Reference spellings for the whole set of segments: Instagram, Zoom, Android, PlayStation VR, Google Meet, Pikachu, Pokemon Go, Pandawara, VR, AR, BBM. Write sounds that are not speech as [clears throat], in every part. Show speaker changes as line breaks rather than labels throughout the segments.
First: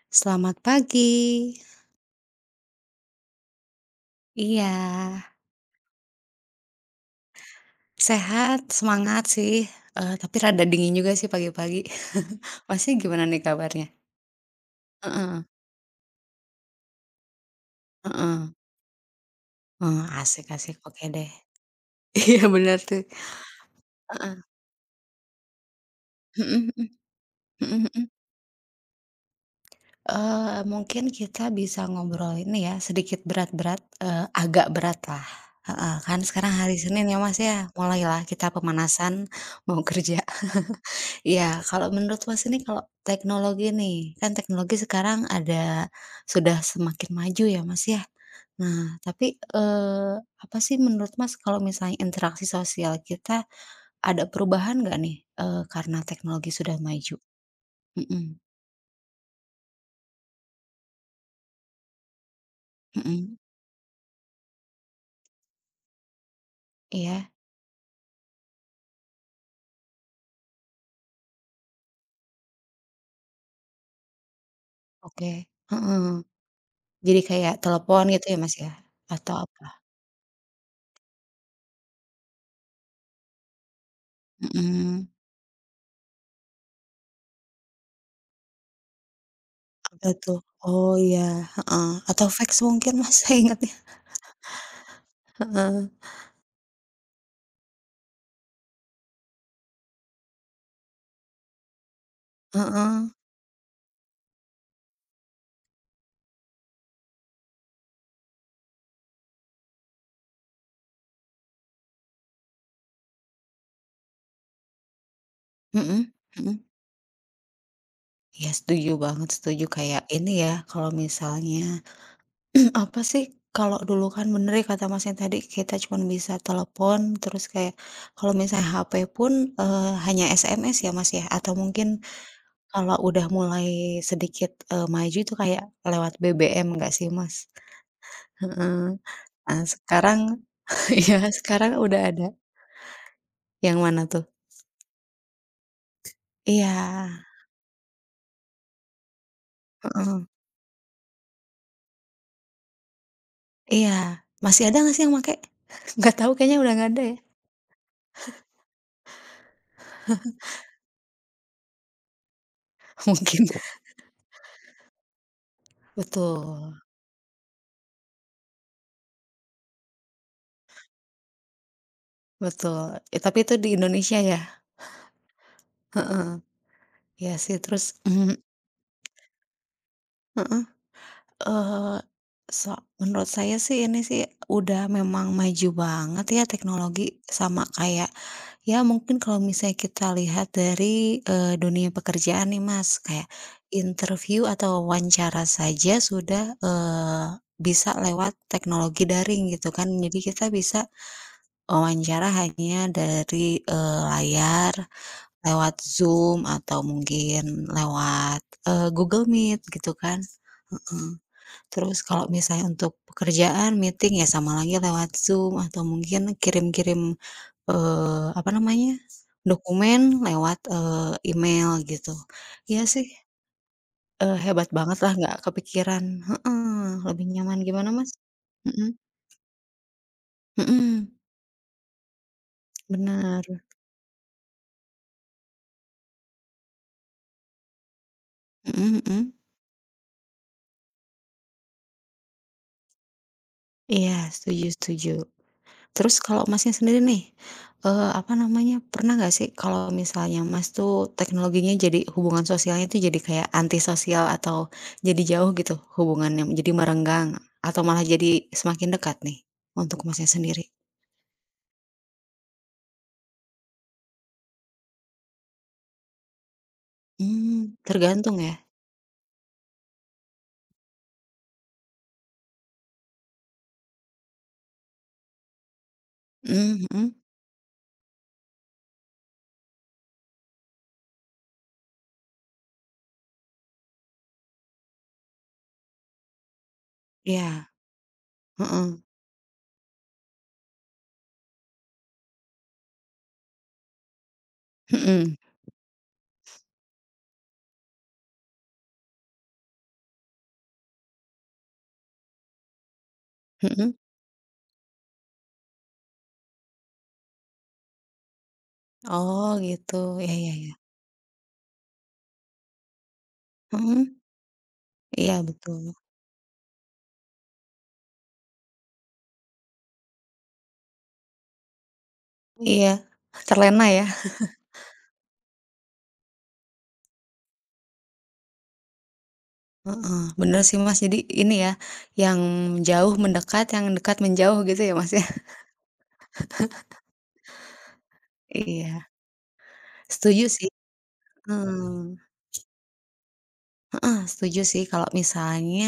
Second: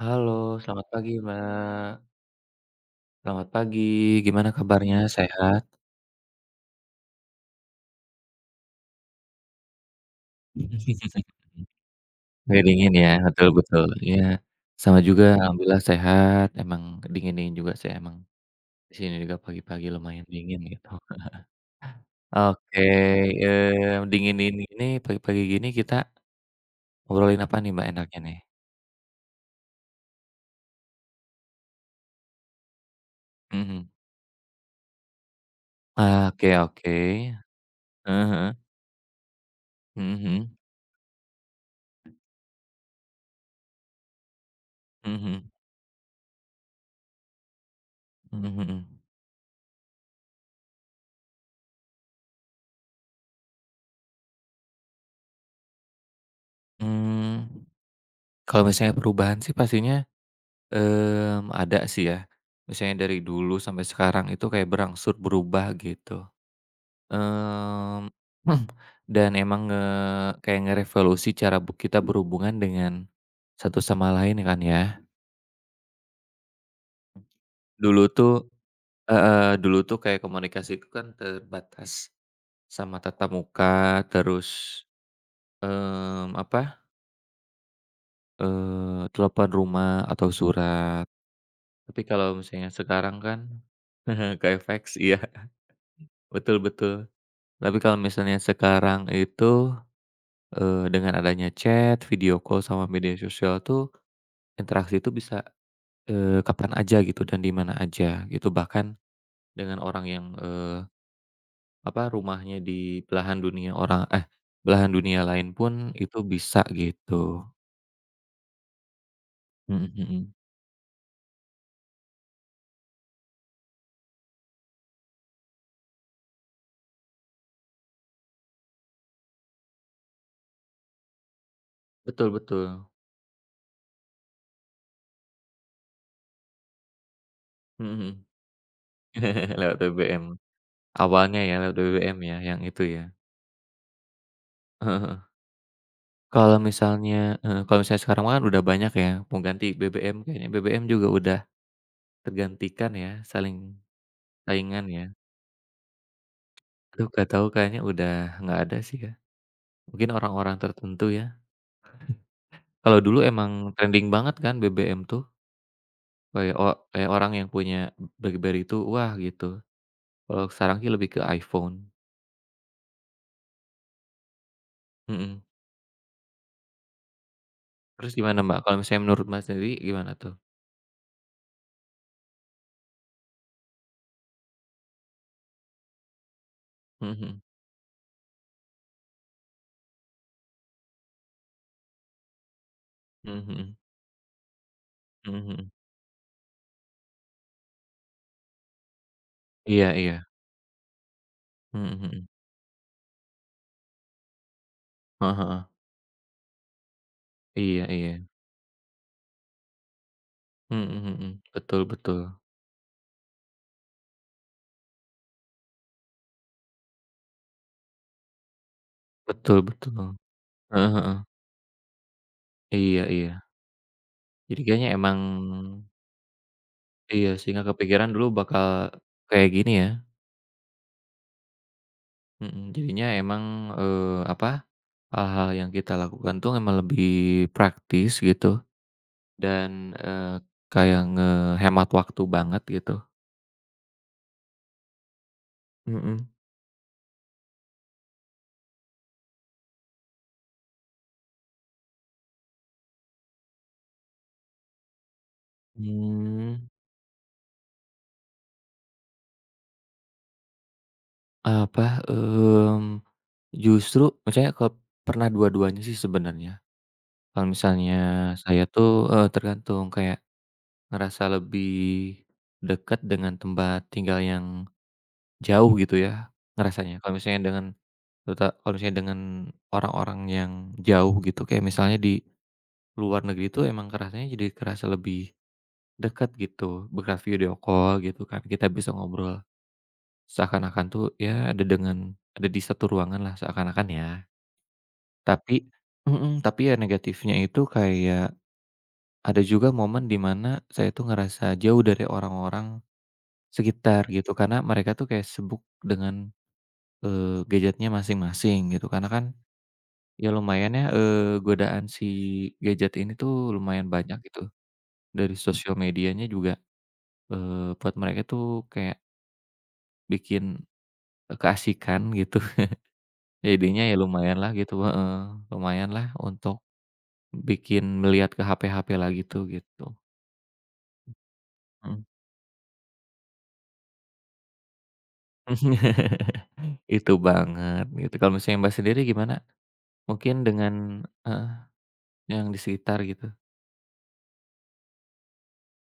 Halo,
Selamat
selamat pagi,
pagi.
Mbak. Selamat pagi, gimana
Iya,
kabarnya, sehat?
sehat, semangat sih, tapi rada dingin juga
[laughs]
sih pagi-pagi. [laughs]
Nggak
Masnya
dingin ya,
gimana nih
betul
kabarnya?
betul, iya. Sama juga
Heeh,
alhamdulillah sehat, emang dingin-dingin juga sih emang,
heeh,
di sini juga pagi-pagi lumayan
asik
dingin
asik,
gitu.
oke deh.
[laughs]
[laughs] Iya bener
Oke,
tuh, heeh,
dingin-dingin ini pagi-pagi gini kita
mhm mhm,
ngobrolin apa nih,
mhm
Mbak,
mhm.
enaknya nih?
Mungkin kita bisa ngobrol ini ya, sedikit berat-berat,
Mhm.
agak beratlah, heeh, kan
Oke
sekarang hari
oke,
Senin ya Mas ya, mulailah kita
heeh
pemanasan mau kerja.
mhm
Iya, kalau menurut Mas ini kalau teknologi nih, kan teknologi
mhm,
sekarang
mhm
ada sudah semakin maju ya, Mas, ya.
mhm, mhm
Nah,
mhm.
tapi, apa sih menurut Mas kalau misalnya interaksi sosial kita ada perubahan nggak nih, karena teknologi sudah maju?
Mmm,
Mhm
Kalau misalnya perubahan sih pastinya ada sih ya. Misalnya dari
mhm,
dulu sampai sekarang itu kayak berangsur berubah gitu,
iya,
mmm, [clears throat] dan emang kayak ngerevolusi cara kita berhubungan dengan satu sama lain kan ya.
oke, heeh. Jadi kayak
Dulu
telepon gitu
tuh
ya, Mas, ya? Atau
heeh,
apa?
dulu tuh kayak komunikasi itu kan terbatas sama tatap muka. Terus,
Mhm,
apa, telepon rumah
apa
atau
tuh? Oh,
surat.
iya, heeh,
Tapi
atau
kalau
fax
misalnya
mungkin Mas
sekarang
[laughs] saya
kan
ingatnya,
[laughs] ke fax iya,
heeh,
betul betul. Tapi kalau misalnya sekarang itu, dengan adanya chat, video call, sama
heeh,
media sosial tuh, interaksi itu bisa, kapan aja gitu dan di mana aja gitu. Bahkan dengan orang yang, apa, rumahnya di belahan dunia orang, eh, belahan dunia lain pun
mhm
itu
mhm.
bisa gitu.
Iya setuju banget, setuju.
Mhm
Kayak ini
mhm.
ya, kalau misalnya [clears throat] apa sih, kalau dulu kan bener ya kata Masnya tadi, kita cuma bisa telepon, terus kayak kalau misalnya HP pun, hanya SMS ya, Mas, ya? Atau mungkin
Betul betul.
kalau udah mulai sedikit, maju itu kayak lewat BBM nggak sih, Mas?
Mhm [laughs] mhm.
Heeh. Nah,
Lewat
sekarang
BBM.
[laughs] ya,
Awalnya ya
sekarang
lewat
udah
BBM
ada.
ya, yang itu ya.
Yang mana tuh?
[laughs] Kalau
Iya,
misalnya heeh, kalau misalnya sekarang kan udah banyak ya pengganti BBM,
heeh,
kayaknya BBM juga udah tergantikan ya, saling
iya. Masih ada
saingan
nggak sih
ya?
yang pakai? [laughs] Nggak tahu, kayaknya udah nggak ada
Aduh
ya?
nggak tahu kayaknya udah nggak ada sih ya, mungkin orang-orang tertentu ya. Kalau
[laughs]
dulu
Mungkin.
emang trending banget kan BBM tuh, kayak
Betul
kayak orang yang punya BlackBerry itu wah gitu, kalau sekarang sih lebih ke iPhone.
betul, tapi itu di Indonesia ya?
Mhm,
Heeh, iya sih terus
terus gimana
[clears throat]
Mbak, kalau misalnya menurut Mas sendiri gimana tuh?
heeh, eee, so menurut saya sih ini sih udah memang maju banget ya teknologi
Mhm mhm.
sama kayak ya mungkin kalau misalnya kita lihat dari, dunia pekerjaan nih Mas, kayak
Mhm mhm.
interview atau
Mhm
wawancara
mhm.
saja sudah, bisa lewat teknologi daring gitu kan.
Iya
Jadi
iya.
kita bisa
Mhm
wawancara
mhm.
hanya dari, layar
Heeh heeh.
lewat Zoom atau mungkin
Iya iya.
lewat, Google Meet gitu kan,
Mhm
heeh.
mhm. Betul
Terus
betul.
kalau misalnya untuk pekerjaan meeting ya sama lagi lewat Zoom atau mungkin kirim-kirim, apa namanya,
Betul
dokumen
betul.
lewat,
Heeh heeh.
email gitu. Iya
Iya
sih,
iya. Jadi
hebat
kayaknya
banget lah
emang.
nggak kepikiran heeh, lebih
Iya sih,
nyaman
nggak
gimana
kepikiran
Mas?
dulu bakal
Mhm
kayak gini ya,
mhm,
mhm, jadinya
bener,
emang, apa, hal-hal yang kita lakukan tuh emang lebih praktis gitu
mhm mhm.
dan, kayak ngehemat waktu banget gitu.
Iya setuju setuju. Terus
Mhm.
kalau Masnya sendiri nih, apa namanya, pernah nggak sih kalau misalnya Mas tuh teknologinya jadi hubungan sosialnya tuh jadi kayak antisosial atau jadi jauh gitu hubungannya,
Mmm,
jadi merenggang atau malah jadi semakin dekat nih untuk Masnya sendiri?
Apa, justru misalnya pernah dua-duanya sih sebenarnya. Kalau
Mmm,
misalnya
tergantung ya?
saya tuh, tergantung kayak ngerasa lebih dekat dengan tempat tinggal yang jauh gitu ya,
Mmm,
ngerasanya.
mhm,
Kalau misalnya dengan terutama kalau misalnya dengan orang-orang yang jauh gitu, kayak misalnya di luar negeri itu emang kerasanya jadi kerasa lebih dekat gitu, berkat video
iya,
call gitu kan, kita
heeh,
bisa ngobrol seakan-akan tuh ya ada di satu ruangan lah seakan-akan ya.
mhm
Tapi mhm, tapi ya negatifnya itu kayak ada juga momen di mana saya tuh ngerasa jauh dari orang-orang
mhm,
sekitar gitu, karena mereka tuh kayak sibuk dengan, gadgetnya masing-masing gitu, karena kan.
oh gitu,
Ya
iya iya iya,
lumayan ya, godaan si gadget ini tuh lumayan
mhm,
banyak gitu,
iya
dari sosial
betul,
medianya juga, buat mereka tuh kayak bikin, keasikan gitu.
iya,
[laughs] Jadinya
terlena
ya
ya?
lumayanlah gitu heeh, lumayanlah untuk bikin melihat ke HP-HP lagi tuh gitu,
Heeh, bener sih Mas, jadi ini ya,
[laughs] mhm.
yang jauh mendekat, yang dekat menjauh gitu ya Mas ya?
Itu banget gitu, kalau
[laughs]
misalnya Mbak sendiri
Iya,
gimana? Mungkin
setuju sih,
dengan, heeh,
mhm,
yang di sekitar gitu?
heeh, setuju sih kalau misalnya,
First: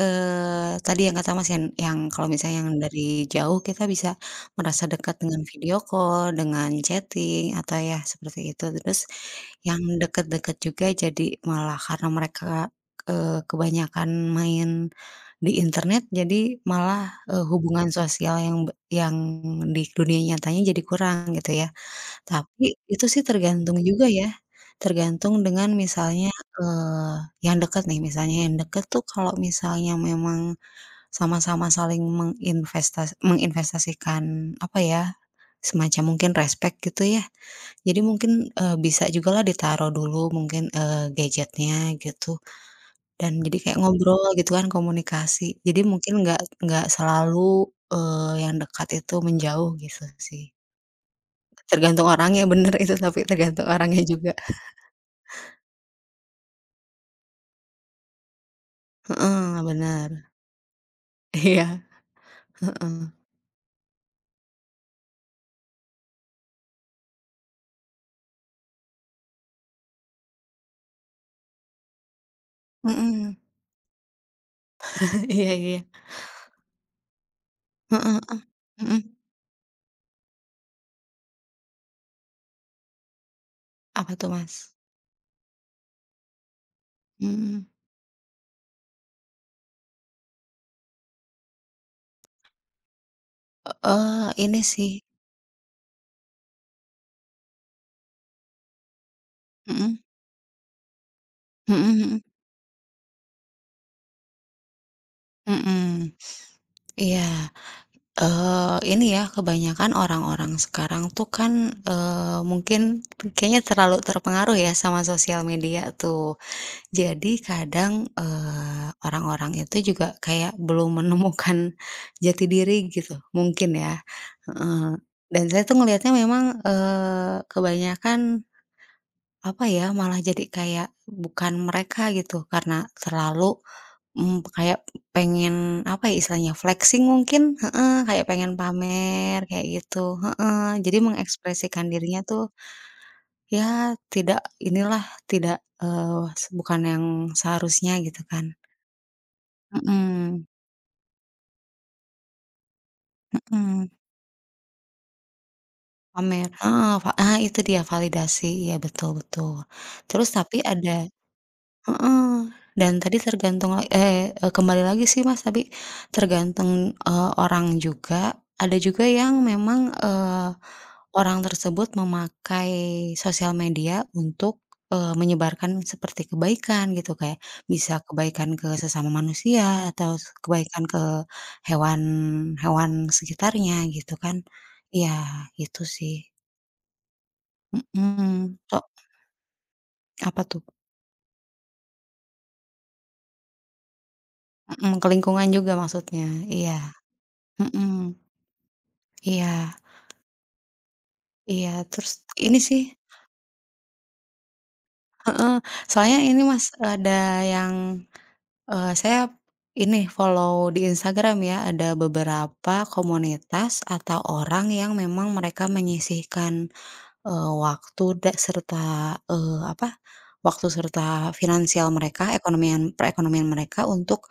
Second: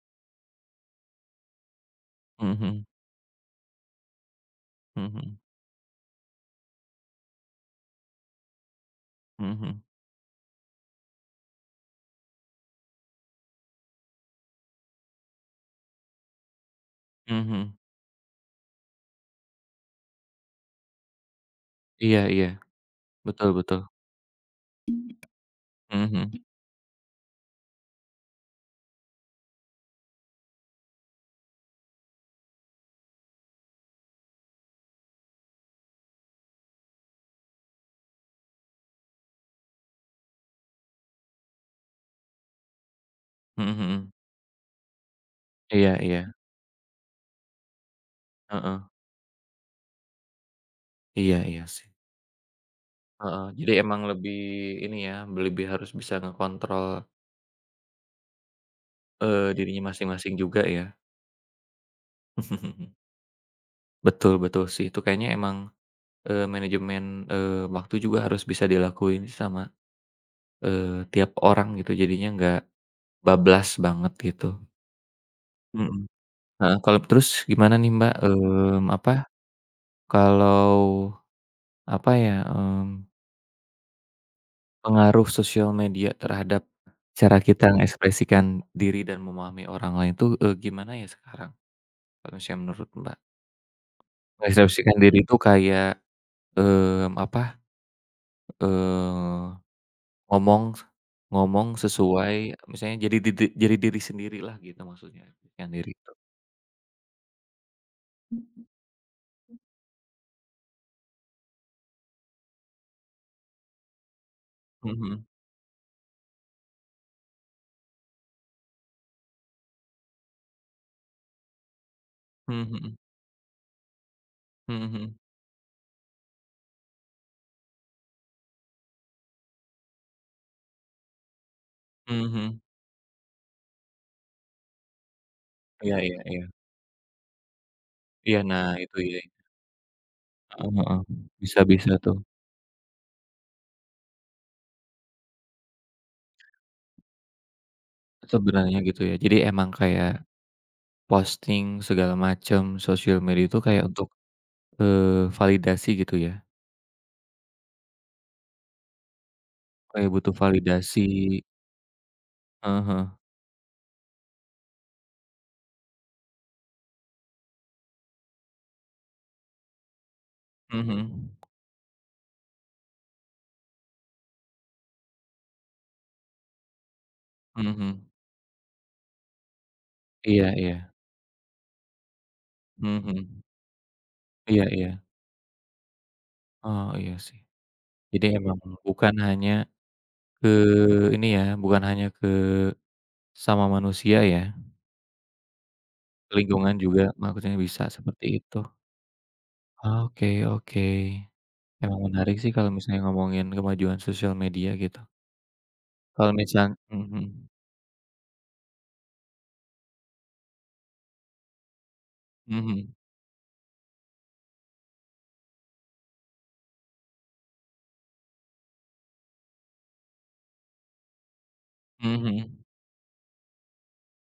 tadi yang kata Mas, yang kalau misalnya yang
Mhm
dari jauh kita bisa merasa
mhm,
dekat
mhm
dengan video call, dengan chatting, atau ya seperti itu. Terus
mhm, mhm
yang
mhm,
deket-deket juga jadi malah karena mereka, kebanyakan main di internet jadi malah,
mhm mhm.
hubungan sosial yang di dunia nyatanya jadi kurang gitu ya.
Iya iya,
Tapi itu sih
betul
tergantung
betul,
juga ya, tergantung dengan
mhm
misalnya,
mhm,
eee, yang dekat nih, misalnya yang dekat tuh kalau misalnya memang sama-sama saling menginvestasikan apa ya, semacam mungkin respect gitu ya. Jadi mungkin, bisa jugalah ditaruh dulu mungkin, gadgetnya gitu. Dan jadi
mhm
kayak
mhm.
ngobrol gitu kan, komunikasi. Jadi
Iya
mungkin
iya,
nggak selalu, yang
heeh,
dekat itu menjauh gitu sih.
iya iya sih,
Tergantung orangnya, [laughs] bener itu tapi
heeh,
tergantung
jadi emang
orangnya juga.
lebih ini ya, lebih harus bisa ngekontrol,
Heeh,
dirinya
bener.
masing-masing juga ya.
[laughs] Iya, heeh.
[laughs] Betul betul sih, itu kayaknya emang, manajemen, eee, waktu juga harus bisa dilakuin sama, tiap orang gitu, jadinya nggak
Mhm.
bablas banget gitu,
[laughs] Iya iya.
mhm, heeh, kalau terus gimana nih Mbak,
Heeh heeh. Mhm.
apa, kalau apa ya,
Apa tuh, Mas?
pengaruh sosial media terhadap cara
Mhm.
kita mengekspresikan diri dan memahami orang lain tuh, gimana ya sekarang? Kalau misalnya menurut Mbak,
Eee, ini sih
mengekspresikan diri itu kayak, apa, eee,
mhm.
ngomong ngomong
Mhm mhm.
sesuai misalnya jadi jadi diri sendirilah gitu maksudnya, ekspresikan diri itu.
Mhm. Iya. Ini ya, kebanyakan orang-orang sekarang tuh kan, mungkin kayaknya terlalu terpengaruh ya sama
Mmm.
sosial media tuh. Jadi kadang, orang-orang itu juga kayak belum [laughs] menemukan jati
Mhm
diri
mhm.
gitu, mungkin ya,
Mhm
heeh.
mhm. Mhm mhm.
Dan saya tuh ngelihatnya memang, kebanyakan, apa ya, malah jadi kayak bukan mereka
Mhm
gitu,
mhm.
karena terlalu kayak pengen,
Iya
apa ya
iya iya.
istilahnya, flexing mungkin? Heeh, kayak
Iya,
pengen
nah itu iya.
pamer, kayak gitu,
Heeh
heeh. Jadi
heeh. Bisa
mengekspresikan
bisa tuh.
dirinya tuh, ya tidak inilah, tidak, eee, se bukan yang seharusnya gitu kan.
Sebenarnya gitu ya. Jadi emang kayak
Mhm,
posting segala macam sosial media itu kayak
mhm,
untuk, validasi gitu ya,
pamer heeh, itu dia validasi, iya betul betul.
kayak
Terus
butuh
tapi
validasi.
ada Heeh,
Heeh
dan
heeh,
tadi tergantung kembali lagi sih Mas tapi tergantung, orang juga, ada juga yang memang,
mhm,
orang tersebut memakai sosial media untuk, menyebarkan seperti kebaikan gitu kayak, bisa
mhm,
kebaikan ke sesama manusia atau
iya iya,
kebaikan ke hewan hewan
mhm,
sekitarnya gitu kan.
iya iya,
Iya itu sih,
oh iya sih. Jadi
mhm,
emang
so
bukan hanya
apa
ke
tuh?
ini ya, bukan hanya ke sama manusia ya,
Mhm, ke lingkungan juga maksudnya,
lingkungan
iya,
juga maksudnya bisa
mhm.
seperti itu.
Iya
Oke oke,
iya,
emang
terus
menarik sih
ini
kalau
sih
misalnya ngomongin kemajuan sosial media gitu.
heeh, soalnya
Kalau
ini Mas,
misal Mhm,
ada yang, saya ini follow di Instagram ya, ada
mhm,
beberapa
mhm.
komunitas atau orang yang memang mereka menyisihkan, waktu da serta, apa, waktu serta finansial mereka,
Mhm.
perekonomian mereka untuk,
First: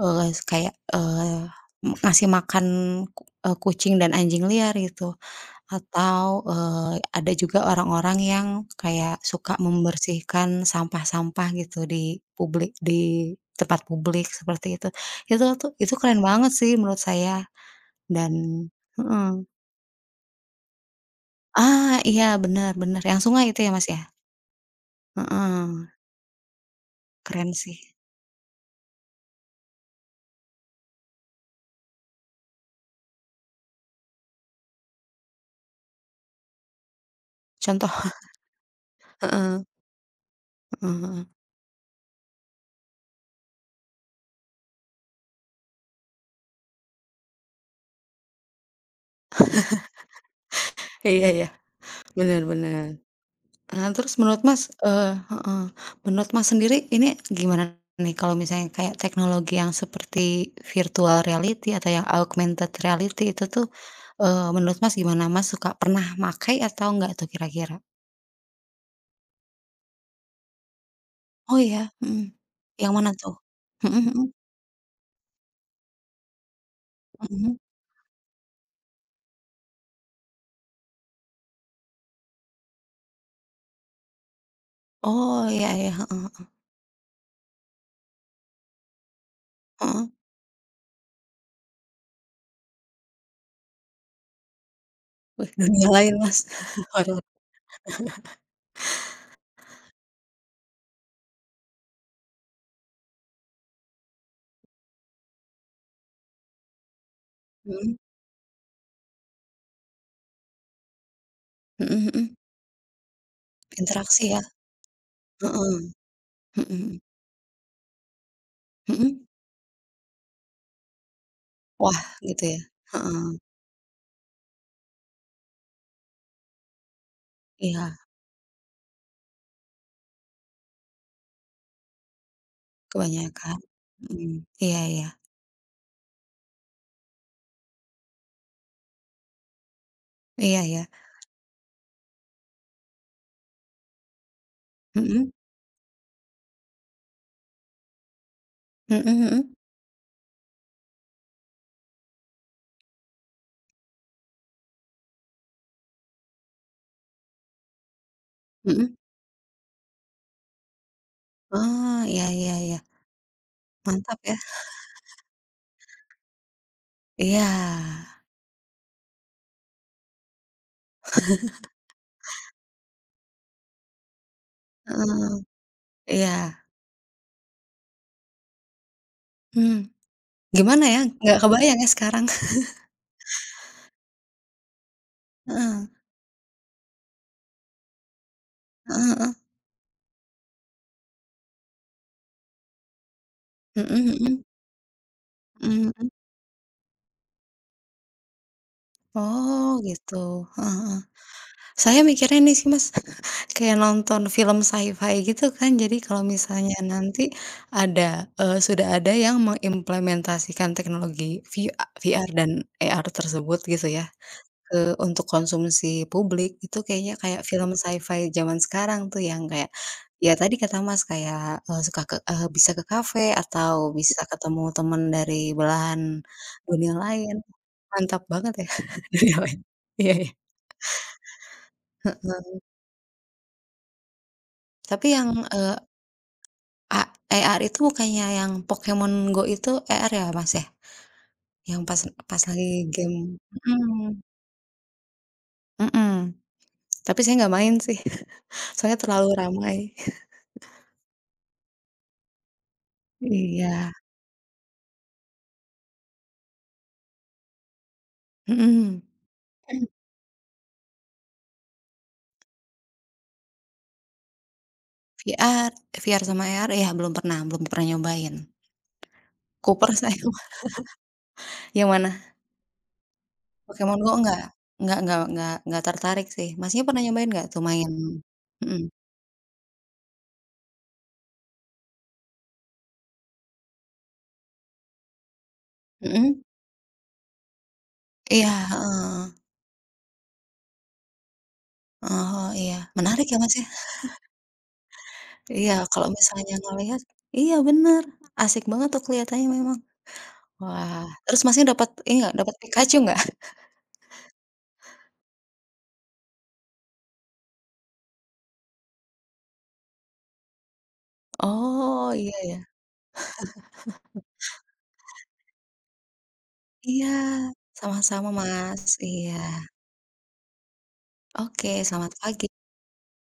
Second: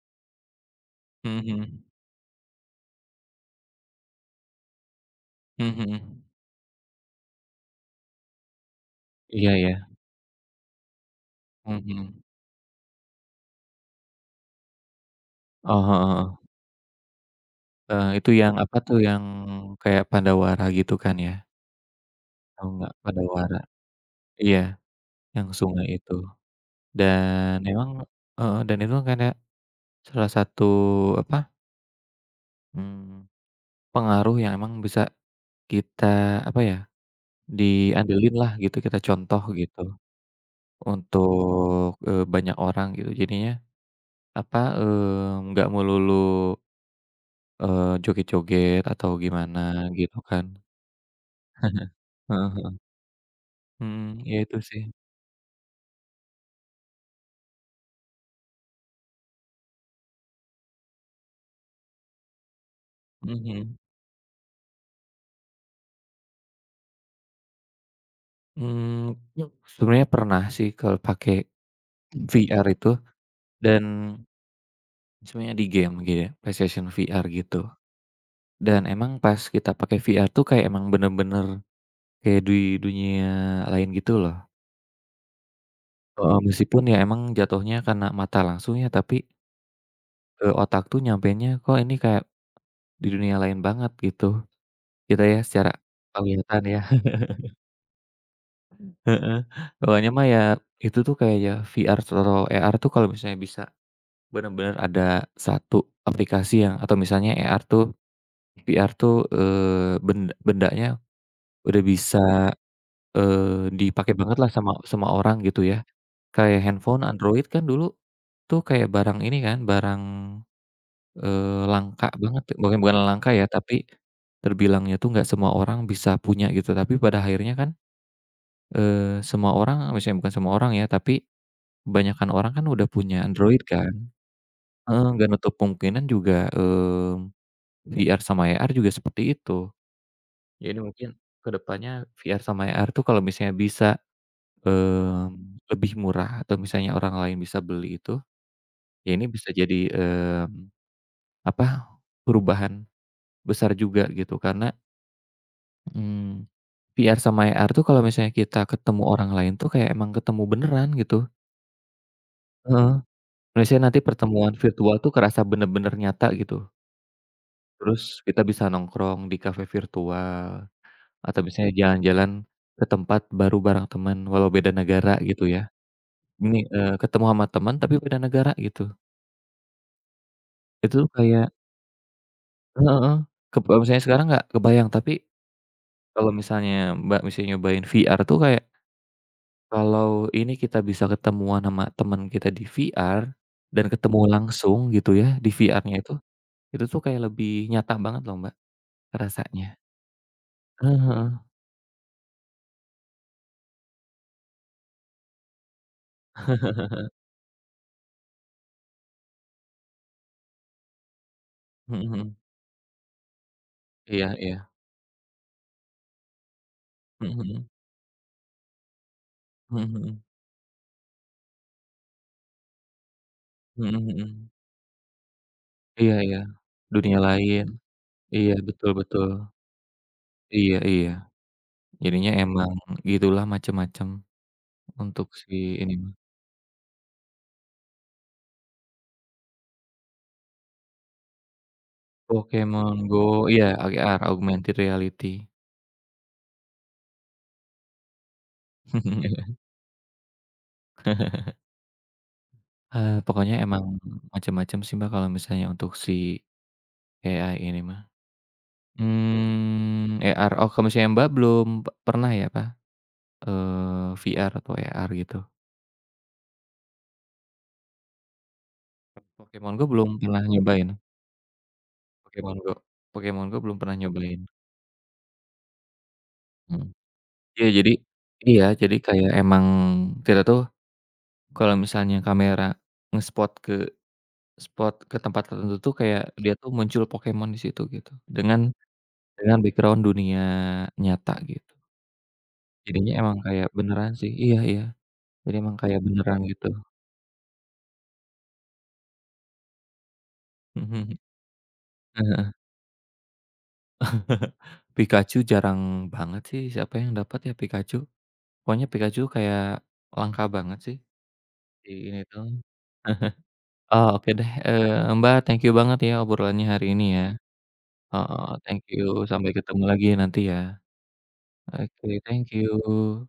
kayak,
Mhm
ngasih makan kucing dan anjing liar gitu.
mhm mhm.
Atau, ada juga orang-orang yang kayak
Iya
suka
ya.
membersihkan sampah-sampah gitu
Mhm.
di tempat publik seperti itu. Itu tuh
Oh,
itu
heeh
keren
heeh.
banget sih menurut saya
Itu
dan
yang apa tuh, yang
heeh.
kayak Pandawara gitu kan ya?
Ah, iya
Tahu nggak
benar-benar yang sungai itu
Pandawara?
ya, Mas, ya?
Iya, yang
Heeh,
sungai itu.
keren
Dan
sih.
memang heeh, dan itu kan kayak salah satu apa, mmm, pengaruh yang emang bisa kita apa ya,
Contoh [laughs]
diandelin lah gitu, kita contoh
heeh
gitu
heeh heeh.
untuk, banyak orang gitu. Jadinya apa, nggak melulu joget-joget atau gimana gitu kan.
Iya iya,
Heeh heeh.
benar-benar Nah,
Mhm,
terus
ya
menurut
itu
Mas,
sih.
heeh, menurut Mas sendiri ini gimana nih kalau misalnya kayak teknologi yang seperti virtual reality atau yang augmented reality
Mhm
itu tuh,
mhm.
menurut Mas gimana? Mas suka pernah makai atau enggak tuh kira-kira?
Mmm, Sebenarnya pernah sih kalau pakai
Oh iya? Mhm.
VR itu
Yang mana tuh?
dan
[laughs] Mhm
sebenarnya di game gitu ya, PlayStation VR
mhm, mhm.
gitu. Dan emang pas kita pakai VR tuh kayak emang bener-bener kayak di dunia lain gitu loh.
Oh, iya iya, heeh
Heeh,
heeh
meskipun ya emang jatuhnya karena mata langsung ya, tapi
heeh.
ke otak tuh nyampenya kok ini kayak di dunia lain banget gitu. Kita ya
Wih,
secara
dunia lain Mas.
penglihatan ya.
[laughs] Waduh.
Heeh, soalnya mah ya itu tuh kayak ya VR atau AR tuh kalau misalnya bisa benar-benar ada satu aplikasi yang atau misalnya AR tuh
Mhm,
VR tuh, bendanya udah
mhm
bisa,
mhm.
dipakai
Interaksi
banget
ya?
lah sama sama orang gitu ya.
Heeh,
Kayak
mhm mhm.
handphone Android kan dulu tuh kayak barang
Mhm?
ini kan, barang,
Wah,
langka banget,
gitu
ya.
ya?
Bukan bukan
Heeh,
langka ya, tapi terbilangnya tuh nggak semua orang bisa punya gitu. Tapi pada akhirnya kan,
iya.
eee, semua orang misalnya bukan semua orang ya, tapi kebanyakan orang kan udah punya
Kebanyakan,
Android kan,
mhm, iya
heeh,
iya,
nggak nutup kemungkinan juga, VR sama AR juga seperti itu.
iya
Jadi
iya,
mungkin ke depannya VR sama AR tuh kalau misalnya bisa,
mhm,
lebih murah atau misalnya orang lain bisa beli itu,
mhm
ya ini bisa
mhm,
jadi, apa, perubahan besar juga gitu karena, mmm, VR sama AR tuh kalau misalnya kita
mhm,
ketemu orang lain tuh kayak emang ketemu beneran gitu,
oh, iya iya iya,
heeh. Misalnya nanti
mantap ya,
pertemuan virtual tuh kerasa bener-bener nyata gitu.
iya,
Terus kita bisa nongkrong di kafe virtual atau misalnya jalan-jalan ke tempat baru bareng teman walau beda negara
heeh,
gitu ya.
iya,
Ini, ketemu sama teman tapi beda negara gitu.
mmm, gimana
Itu
ya, nggak
kayak
kebayang ya sekarang,
Heeh heeh, kalau misalnya sekarang nggak kebayang, tapi
heeh,
kalau misalnya Mbak mesti nyobain VR tuh kayak
heeh heeh,
kalau ini kita bisa ketemuan sama teman kita di VR dan
mhm
ketemu
mhm,
langsung gitu ya di
mhm
VR-nya
mhm,
itu tuh kayak lebih nyata banget loh Mbak
oh
rasanya.
gitu, heeh heeh.
Heeh heeh.
Saya mikirnya ini sih Mas, [laughs] kayak nonton film sci-fi gitu kan. Jadi kalau misalnya nanti ada, sudah ada yang mengimplementasikan teknologi VIA
Mhm
VR
mhm.
dan AR tersebut gitu ya,
Iya iya.
ke untuk konsumsi publik, itu kayaknya
Mhm
kayak
mhm.
film sci-fi zaman sekarang tuh yang kayak,
Mhm mhm.
ya tadi kata Mas kayak, eee, suka ke eee, bisa ke kafe atau
Mhm
bisa
mhm.
ketemu temen dari belahan
Iya iya,
dunia
dunia
lain.
lain.
Mantap
Iya,
banget ya
betul
[laughs]
betul.
dunia lain. Iya iya,
Iya iya. Jadinya
heeh.
emang gitulah macem-macem
Tapi
untuk
yang,
si
eee
ini mah.
A ER itu bukannya yang Pokemon Go itu ER ya, Mas, ya? Yang pas pas lagi
Pokemon
game
Go, iya
mhm
AR, augmented reality.
mhm. Tapi saya nggak main sih, [laughs] soalnya terlalu
Eee, [laughs]
ramai.
Pokoknya
Iya,
emang macem-macem sih, Mbak, kalau misalnya untuk si AI ini mah.
mhm.
AR, oh kalau misalnya Mbak belum pernah ya apa, VR atau AR gitu?
VR VR sama ER ya belum pernah nyobain.
Pokemon Go
Kuper
belum
saya [laughs]
pernah
mah.
nyobain?
Yang mana?
Pokemon Go Pokemon Go belum pernah
Pokemon Go nggak
nyobain?
nggak nggak nggak nggak tertarik sih. Masnya
Mhm.
pernah nyobain nggak tuh
Iya
main
jadi iya
mhm
jadi kayak emang kita tuh kalau misalnya kamera nge-spot ke spot ke tempat tertentu tuh kayak
mhm?
dia tuh muncul Pokemon di situ gitu,
Iya,
dengan
heeh.
dengan background dunia nyata gitu.
Oh, iya.
Jadinya
Menarik ya,
emang
Mas, ya?
kayak beneran sih iya iya, jadi
Iya,
emang kayak
kalau
beneran
misalnya
gitu.
ngelihat iya bener, asik banget tuh kelihatannya memang. Wah,
Mhm,
terus Masnya dapat ini nggak,
heeh.
dapat Pikachu nggak?
[laughs] Pikachu jarang banget sih siapa yang dapat ya Pikachu, pokoknya Pikachu kayak langka banget sih di
Oh,
ini
iya
tuh.
ya.
[laughs] Oh oke deh, Mbak, thank you banget ya obrolannya hari ini
Iya,
ya.
sama-sama
Heeh,
Mas,
thank you,
iya.
sampai ketemu lagi nanti ya.
Oke, selamat
Oke,
pagi.
thank you.